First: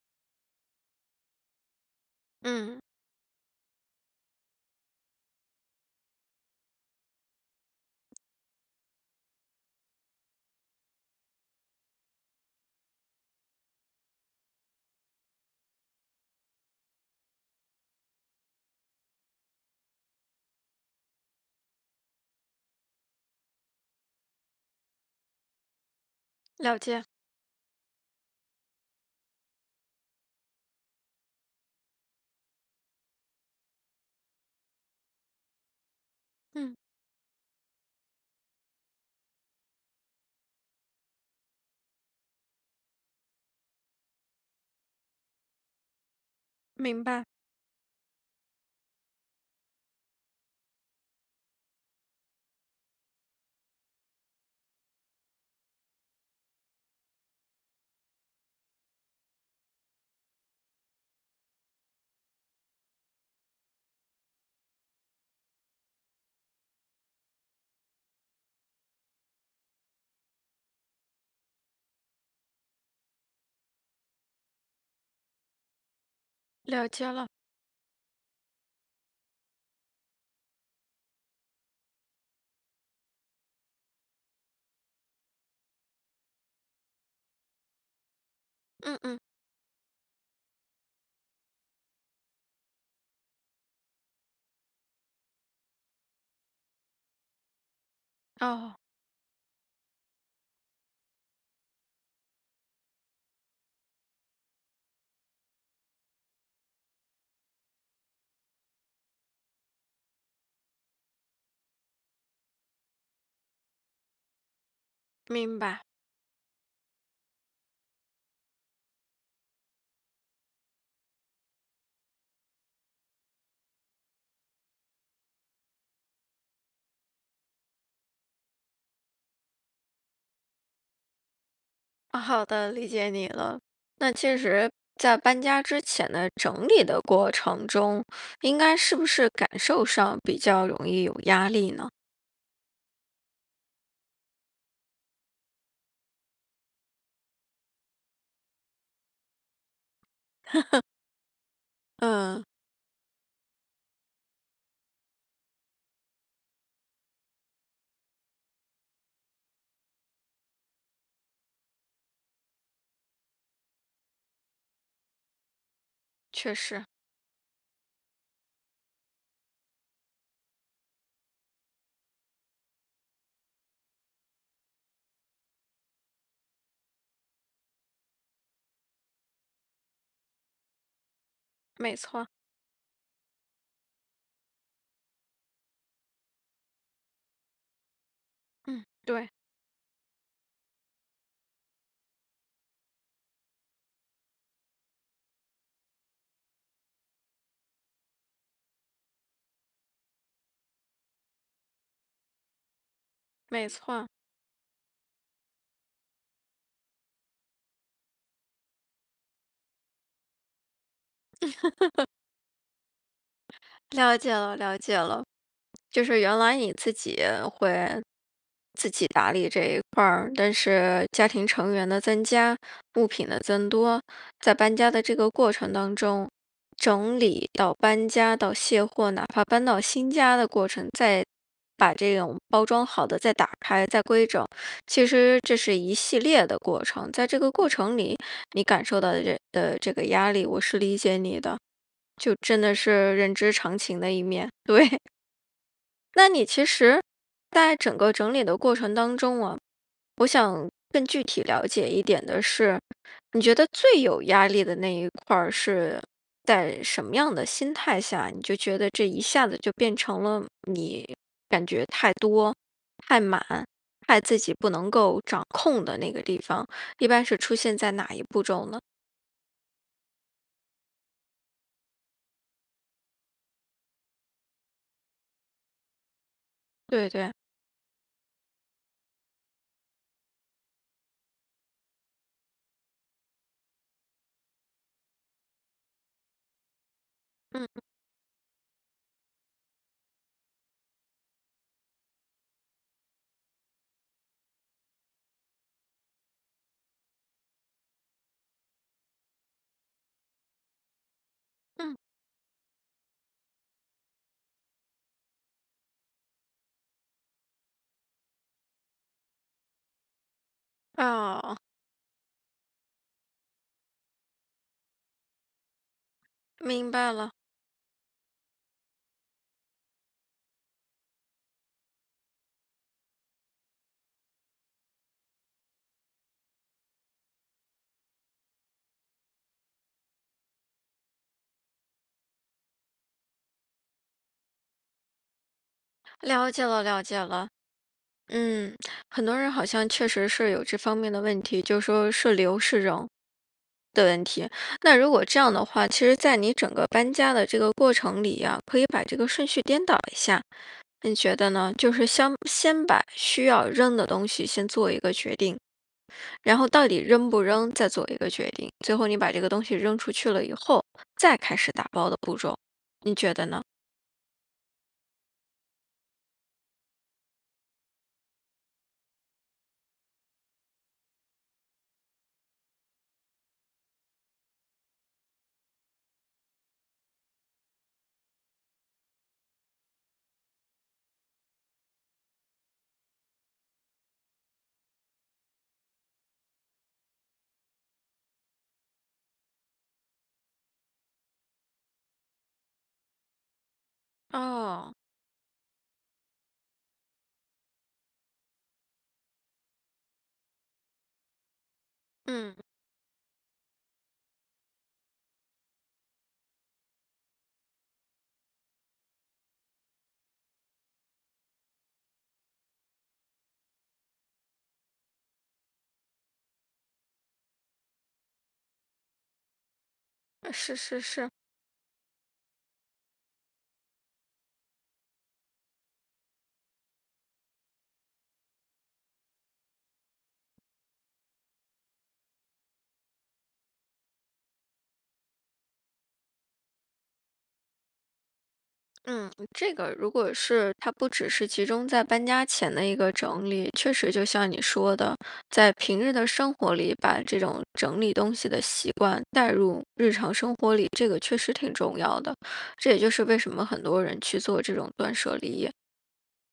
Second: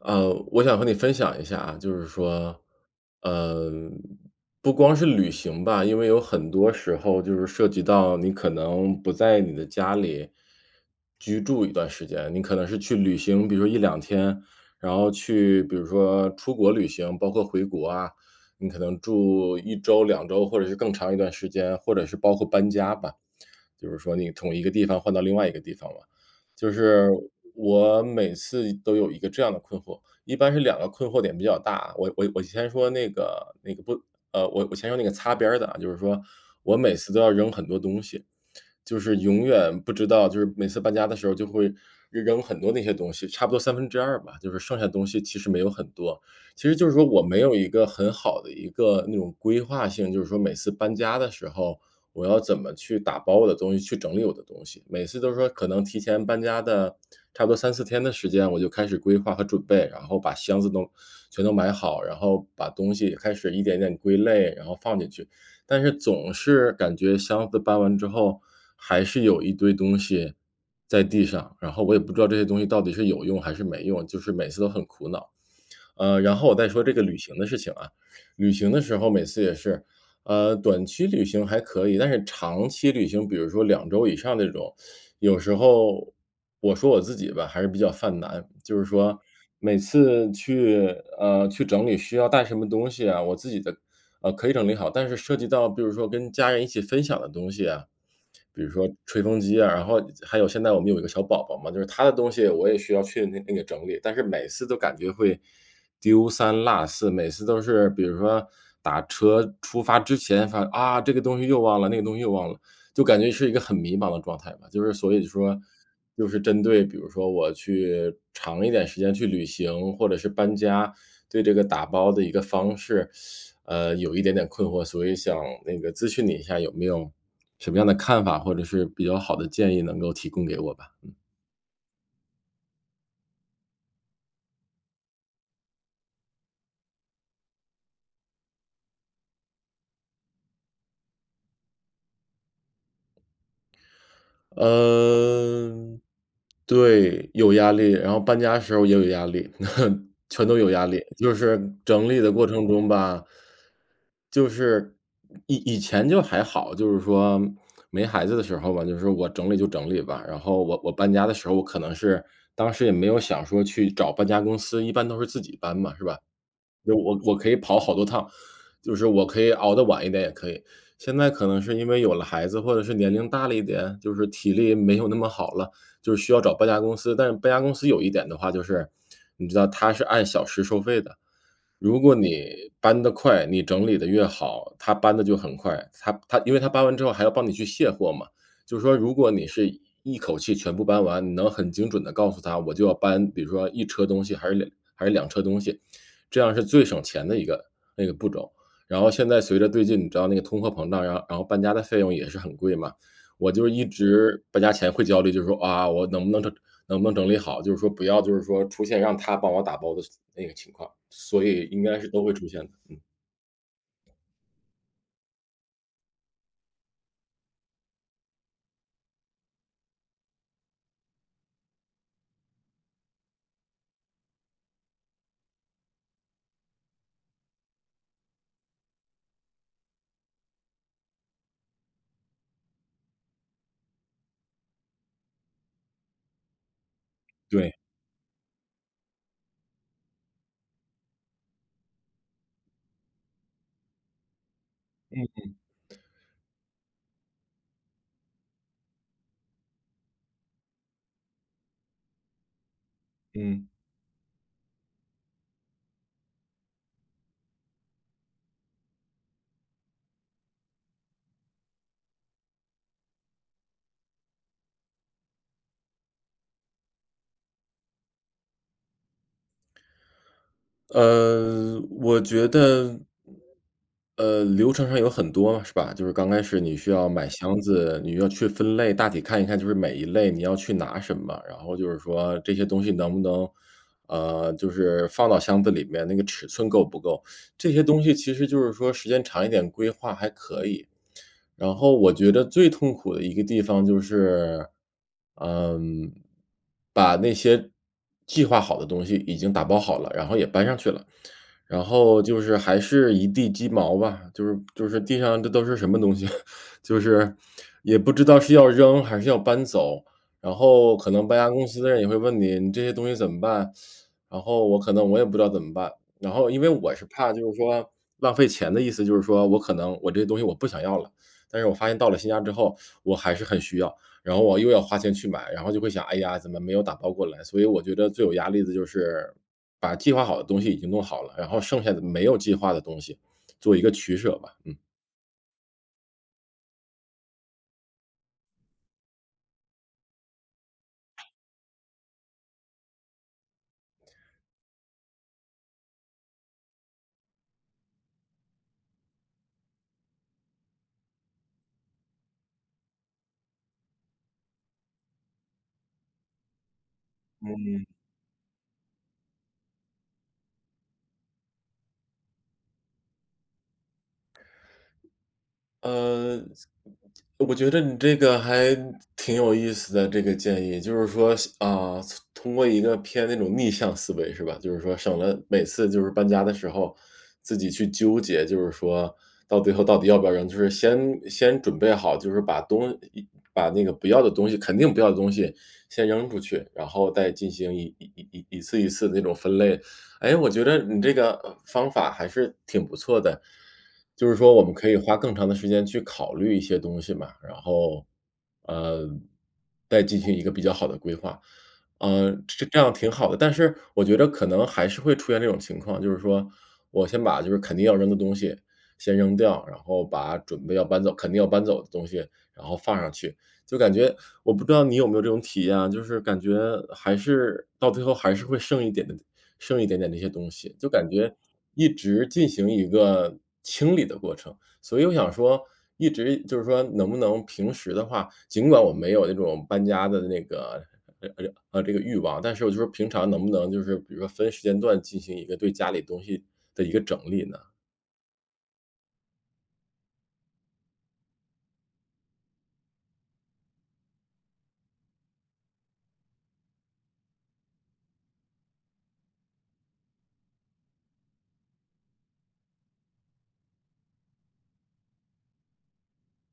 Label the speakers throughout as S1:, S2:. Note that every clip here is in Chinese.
S1: 我想和你分享一下啊，就是说，
S2: 嗯，
S1: 呃，不光是旅行吧，因为有很多时候就是涉及到你可能不在你的家里居住一段时间，你可能是去旅行，比如说一两天，然后去比如说出国旅行，包括回国啊，你可能住一周、两周，或者是更长一段时间，或者是包括搬家吧。就是说你从一个地方换到另外一个地方嘛。就
S2: 了解，
S1: 是我每次都有一个这样的困惑，一般是两个困惑点比较大。我先说那个不呃，我先说那个擦边儿的啊，就是说
S2: 嗯，
S1: 我每次都要扔很多东西，就是永远不知道就是每次搬家的时候就会扔很多那些东西，差不多三分之二吧，就是剩下的东西其实没有很多。其实就是
S2: 明
S1: 说我
S2: 白，
S1: 没有一个很好的一个那种规划性，就是说每次搬家的时候，我要怎么去打包我的东西，去整理我的东西。每次都说可能提前搬家的差不多三四天的时间，我就开始规划和准备，然后把箱子都全都买好，然后把东西开始一点点归类，然后放进去。但是总是感觉箱子搬完之后，还是有一堆东西在地上，然后我也不知道这些东西到底是有用还是没用，就是每次都很苦恼。然后我再说
S2: 了
S1: 这个
S2: 解
S1: 旅
S2: 了，
S1: 行的事情啊，旅行的时候每次也是，短期旅行还可以，但是长期旅行，比如说两周以上这种，有时候我说我自己吧，还是比较犯难。就是
S2: 嗯嗯，
S1: 说每次去去整理需要带什么东西啊，我自己的，可以整理好，但是涉及到比如说跟家人一起分享的东西啊，比如
S2: 哦，
S1: 说吹风机啊，然后还有现在我们有一个小宝宝嘛，就是他的东西我也需要去那个整理，但是每次都感觉会丢三落四，每次都是比如说打车出发之前发啊，这个东西又忘了，那个东西又忘了，就感觉是一个很迷茫的状态吧。就是所以
S2: 明
S1: 说，
S2: 白，
S1: 就是针对比如说我去长一点时间去旅行，或者是搬家，对这个打包的一个方式，有一点点困惑，所以想那个咨询你一下有没有什么样的看法，或者是比较好的建议能够提供给我吧？
S2: 啊好的，理解你了。那其实，在搬家之前的整理的过程中，应该是不是感受上比较容易有压力呢？
S1: 嗯，对，有压力，然后搬家时候也有压力，全都有压力。就是整理的
S2: 嗯，
S1: 过程中吧，就是以前就还好，就是说没孩子的时候吧，就是我整理就整理吧。然后我搬家的时候，我可能是当时也没有想说去找搬家公司，一般都是自己搬嘛，是吧？
S2: 确实，
S1: 就我可以跑好多趟，就是我可以熬得晚一点也可以。现在可能是因为有了孩子，或者是年龄大了一点，就是体力没有那么好了，就是需要找搬家公司。但是搬家公司有一点的话，就是你知道他是按小时收费的，
S2: 没
S1: 如果
S2: 错，
S1: 你搬得快，你整理得越好，他搬的就很快。他因为他搬完之后还要帮你去卸货嘛，就是
S2: 嗯，
S1: 说如
S2: 对，
S1: 果你是一口气全部搬完，你能很精准的告诉他，我就要搬，比如说一车东西还是两车东西，这样是最省钱的一个那个步骤。然后现在随着最近你知道那个通货膨胀，然后搬家的费用也是很贵嘛，我就
S2: 没
S1: 是一
S2: 错，
S1: 直搬家前会焦虑，就是说啊，我能不能整理好，就是说不要就是说出现让他帮我打包的那个情况，所以应该是都会出现的，
S2: 了解了，了解了。就是原来你自己会自己打理这一块儿，但是家庭成员的增加，物品的增多，在搬家的这个过程当中，整理到搬家到卸货，哪怕搬到新家的过程，再把这种包装好的再打开再规整，其实这是一系列的过程。在这个过
S1: 对，
S2: 程里，你感受到的这个压力，我是理解你的，就真的是人之常情的一面，对。那你其实在整个整理的过程当中啊，我想更具体了解一点的是，你觉得
S1: 嗯。
S2: 最有压力的那一块儿是在什么样的心态下，你就觉得这一下子就变成了你感觉太多、太满、太自己不能够掌控的那个地方，一般是出现在哪一步骤呢？
S1: 我觉得，流程上有很多嘛，是吧？就是刚开始你需
S2: 对
S1: 要买
S2: 对，
S1: 箱子，你要去分类，大体看一看，就是每一类你要去拿什么，然后就是说这些东西能不能，就是放到箱子里面，那个尺寸够不够？
S2: 嗯
S1: 这些东西其实就是说时间长一点规划还可以。然后我觉得最痛苦的一个地方就是，嗯，把那些计划好的东西已经打包好了，然后也搬上去了，然
S2: 嗯，
S1: 后就是还是一地鸡毛吧，就是地上这都是什么东西，就是也不知道是要扔还是要搬走，然后可能搬家
S2: 啊，
S1: 公司的人也会问你，你这些东西怎么办？然后我可能也不知道怎么办，然后因为
S2: 明
S1: 我是
S2: 白了，
S1: 怕就是说浪费钱的意思，就是说我可能这些东西我不想要了。但是我发现到了新家之后，我还是很需要，然后我又要花钱去买，然后就会想，哎呀，怎么没有打包过来？所以我觉得最有压力的就是把计划好的东西已经弄好了，然后剩下的没有计划的东西做一个取舍吧。
S2: 了解了，了解了。嗯，很多人好像确实是有这方面的问题，就说是留是扔的问题。那如果这样的话，其实在你整个搬家的这个过程里呀，可以把这个顺序颠倒一下，你觉得呢？就是先把需要扔的东西先做一个决定，然后到底扔不扔再做一个决定，最后你把这个东西扔出去了以后，再开始打包的步骤，你觉得呢？
S1: 嗯呃。我觉得你这个还挺有意思的，这个建议就是说啊，通过一个偏那种逆向思维是吧？就是说省了每次就是搬家的时候自己去纠结，就是说到最后到底要不要扔，就是先先准备好，就是把东一把那个不要的东西，肯定不要的东西先扔出去，然后再进行一次一次那种分类，哎，我觉得你这个方法还是挺不错的，就是说我们可
S2: 哦，
S1: 以花更长的时间去考虑一些东西嘛，然后，呃，再进行一个比较好的规划，
S2: 嗯，
S1: 这样挺好的。但是我觉得可能还是会出现这种情况，就是说我先把就是肯定要扔的东西先扔掉，然后把准备要搬走肯定要搬走的东西然后放上去，就感觉我不知道你有没有这种体验啊，就是感觉还是到最后还是会剩一点的一些东
S2: 是
S1: 西，就
S2: 是
S1: 感
S2: 是。
S1: 觉一直进行一个清理的过程。所以我想说，一直就是说能不能平时的话，尽管我没有那种搬家的那个呃呃这个欲望，但是我就是平常能不能就是比如说分时间段进行一个对家里东西的一个整理呢？
S2: 嗯，这个如果是它不只是集中在搬家前的一个整理，确实就像你说的，在平日的生活里把这种整理东西的习惯带入日常生活里，这个确实挺重要的。这也就是为什么很多人去做这种断舍离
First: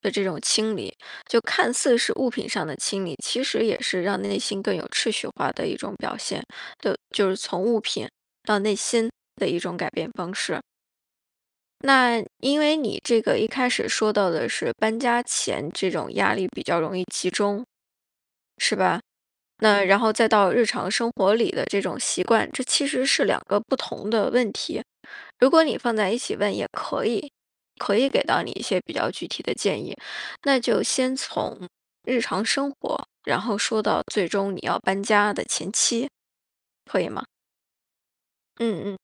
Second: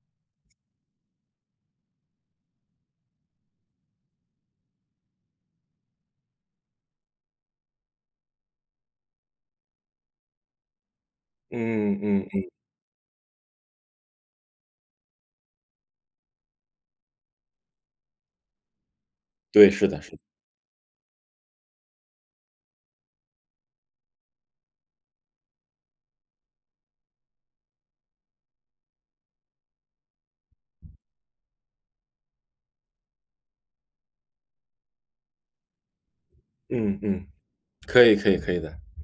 S2: 的这种清理，就看似是物品上的清理，其实也是让内心更有秩序化的一种表现，对，就是从物品到内心的一种改变方式。
S1: 嗯嗯
S2: 那
S1: 嗯，
S2: 因为你这个一开始说到的是搬家前这种压力比较容易集中，是吧？
S1: 对，
S2: 那
S1: 是
S2: 然
S1: 的，
S2: 后
S1: 是的，
S2: 再到日常生活里的这种习惯，这其实是2个不同的问题。如果你放在一起问也可以，可以给到你一些比较具体的建议。那就先从日常生活，然后说到最终你要搬家的前期，
S1: 嗯
S2: 可以吗？
S1: 嗯，可以的。
S2: 嗯嗯。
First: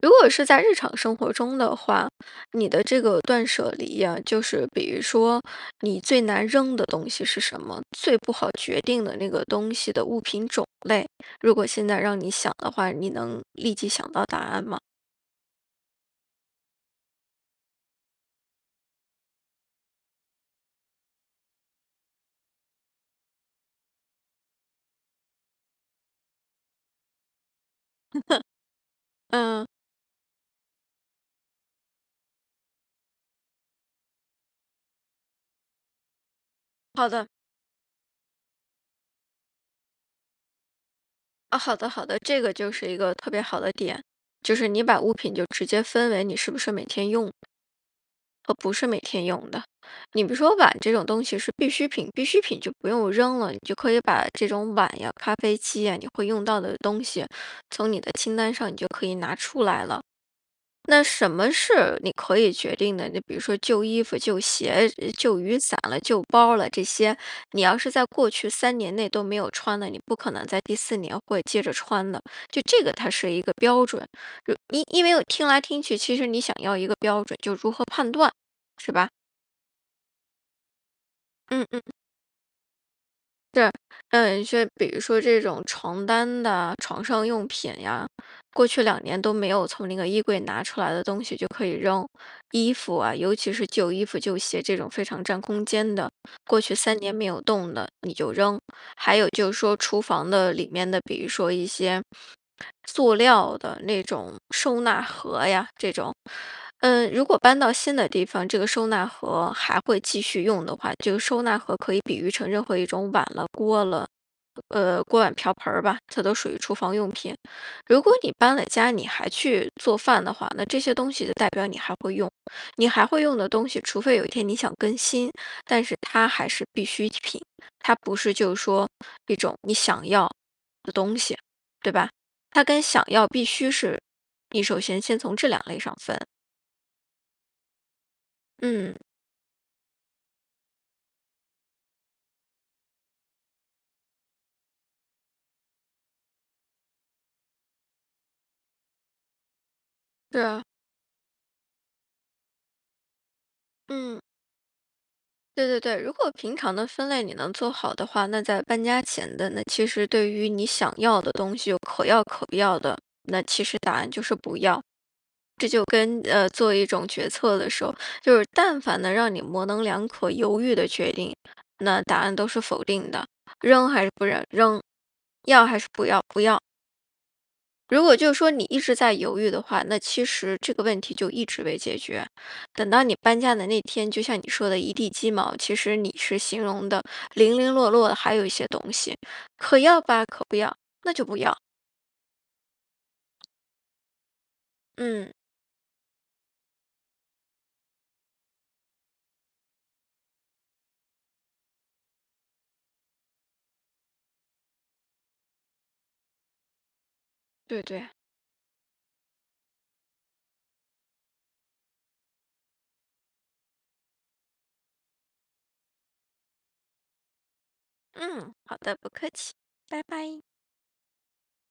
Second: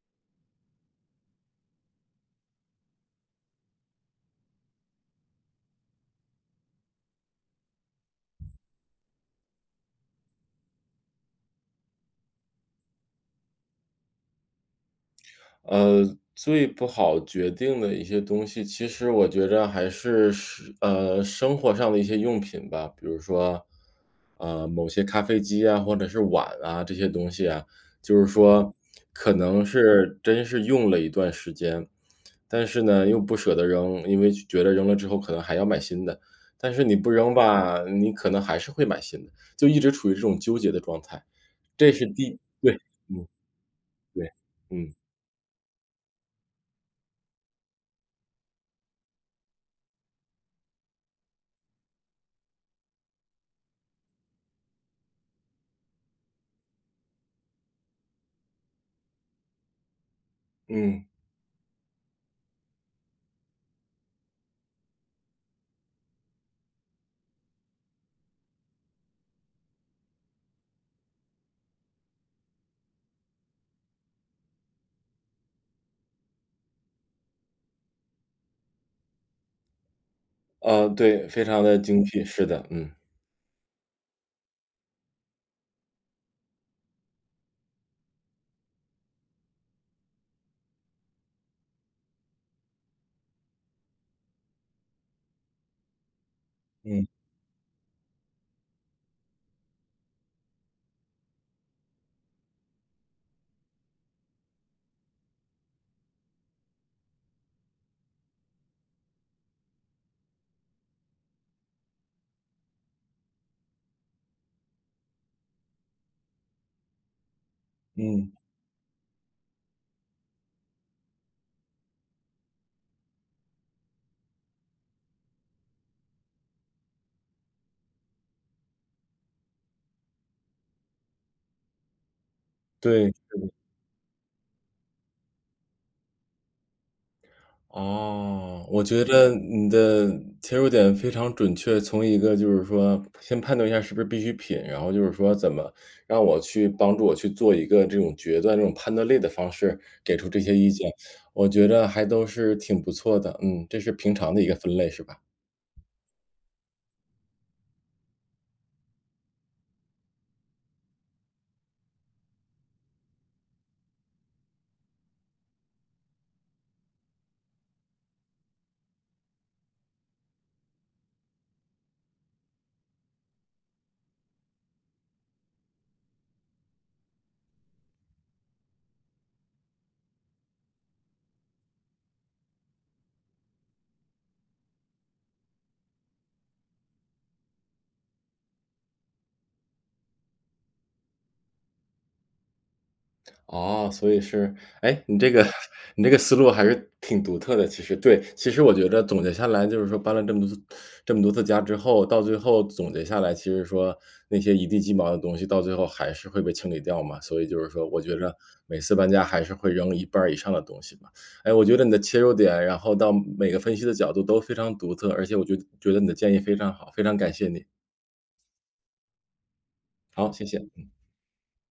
S2: 如果是在日常生活中的话，你的这个断舍离呀，就是比如说你最难扔的东西是什么，最不好决定的那个东西的物品种类，如果现在让你想的话，你能立即想到答案吗？
S1: 呃，最不好决定的一些东西，其实我觉着还是生活上的一些用品吧，比如说，某些咖啡机啊，或者是碗啊，这些东西啊，就是说可能
S2: 嗯，
S1: 是真是用了一段时间，但是呢，又不舍得扔，因为觉得扔了之后可能还要买新的，但是你
S2: 好
S1: 不
S2: 的，
S1: 扔吧，你可能还是会买新的，就一直处于这种纠结的状态，
S2: 啊，好的，
S1: 这
S2: 好
S1: 是
S2: 的，
S1: 第
S2: 这个就
S1: 对，
S2: 是一个
S1: 嗯，
S2: 特别好的点，
S1: 对，
S2: 就是你
S1: 嗯，
S2: 把物品就直接分为你是不是每天用。不是每天用的。你比如说碗这种东西是必需品，必需品就不用扔了，你就可以把这种碗呀、咖啡机呀，你会用到的东西，从你的清单上你就可以拿出来了。
S1: 嗯。
S2: 那什么是你可以决定的？你比如说旧衣服、旧鞋、旧雨伞了、旧包了这些，你要是在过去3年内都没有穿的，你不可能在第4年会接着穿的。就这个，它是一个标准。因为我听来听去，其实你想要一个标准，就如何判断，是吧？
S1: 对，非常的
S2: 嗯。
S1: 精辟，是的，嗯。
S2: 是，嗯，一些比如说这种床单的、床上用品呀，过去2年都没有从那个衣柜拿出来的东西就可以扔。衣服啊，尤其是旧衣服、旧鞋这种非常占空间的，过去三
S1: 嗯
S2: 年没有动的你就扔。还有就是说厨房的里面的，比如说一些塑料的那种收纳盒呀，这种，嗯，如果搬到新的地方，这个收纳盒还会继续用的话，这个收纳盒可以比喻成任何一种碗了、锅了。锅碗瓢盆儿吧，它都属于厨房用品。如果你
S1: 嗯，
S2: 搬了家，你还去做饭的话，那这些东西就代表你还会用，你还会用的东西，除非有一天你想更新，但是它还是必需品，它不是就是说一种你想要的东西，对吧？它跟想
S1: 对。
S2: 要必须是，你首先先从这2类上分。
S1: 哦，我
S2: 嗯，
S1: 觉得你的切入点非常准确，从一个就是说先判断一下是不是必需品，然后就是说怎么让我去帮助我去做一个这种决断、这种判断力的方式，给出这
S2: 对，
S1: 些
S2: 啊，
S1: 意见，我觉得还都是挺不错的，嗯，这是平
S2: 嗯。
S1: 常的一个分类是吧？
S2: 对对对，如果平常的分类你能做好的话，那在搬家前的那其实对于你想要的东西，有可要可不要的，那其实答案就是不要。这就跟做一种决策的时候，就是但凡能让你模棱两可、犹豫的决定，那答案都是否定的，扔还是不扔，扔，要还是不要，不要。如果就是说你一直在犹豫的话，那其实这个问题就一直未解决。等到你搬家的那天，就像你说的一地鸡毛，其实你是形容的零零落落的，还有一些东西，可要吧，可不要，那就不要。
S1: 哦，所以是哎，你这
S2: 嗯，
S1: 个 你这个思路还是挺独特的，其实对，其实我觉得总结下来就是说搬了这么多次家之后，到最后总结下来，其实说那些一地鸡毛的东西到最后还是会被清理掉嘛，所以就是
S2: 对
S1: 说我
S2: 对，
S1: 觉着每次搬家还是会扔一半儿以上的东西嘛。哎，我觉得你的切入点，然后到每个分析的角度都非常独特，而且我觉得你的建议非常好，非常感谢你。
S2: 嗯，好的，不客气，拜
S1: 好，
S2: 拜。
S1: 谢谢。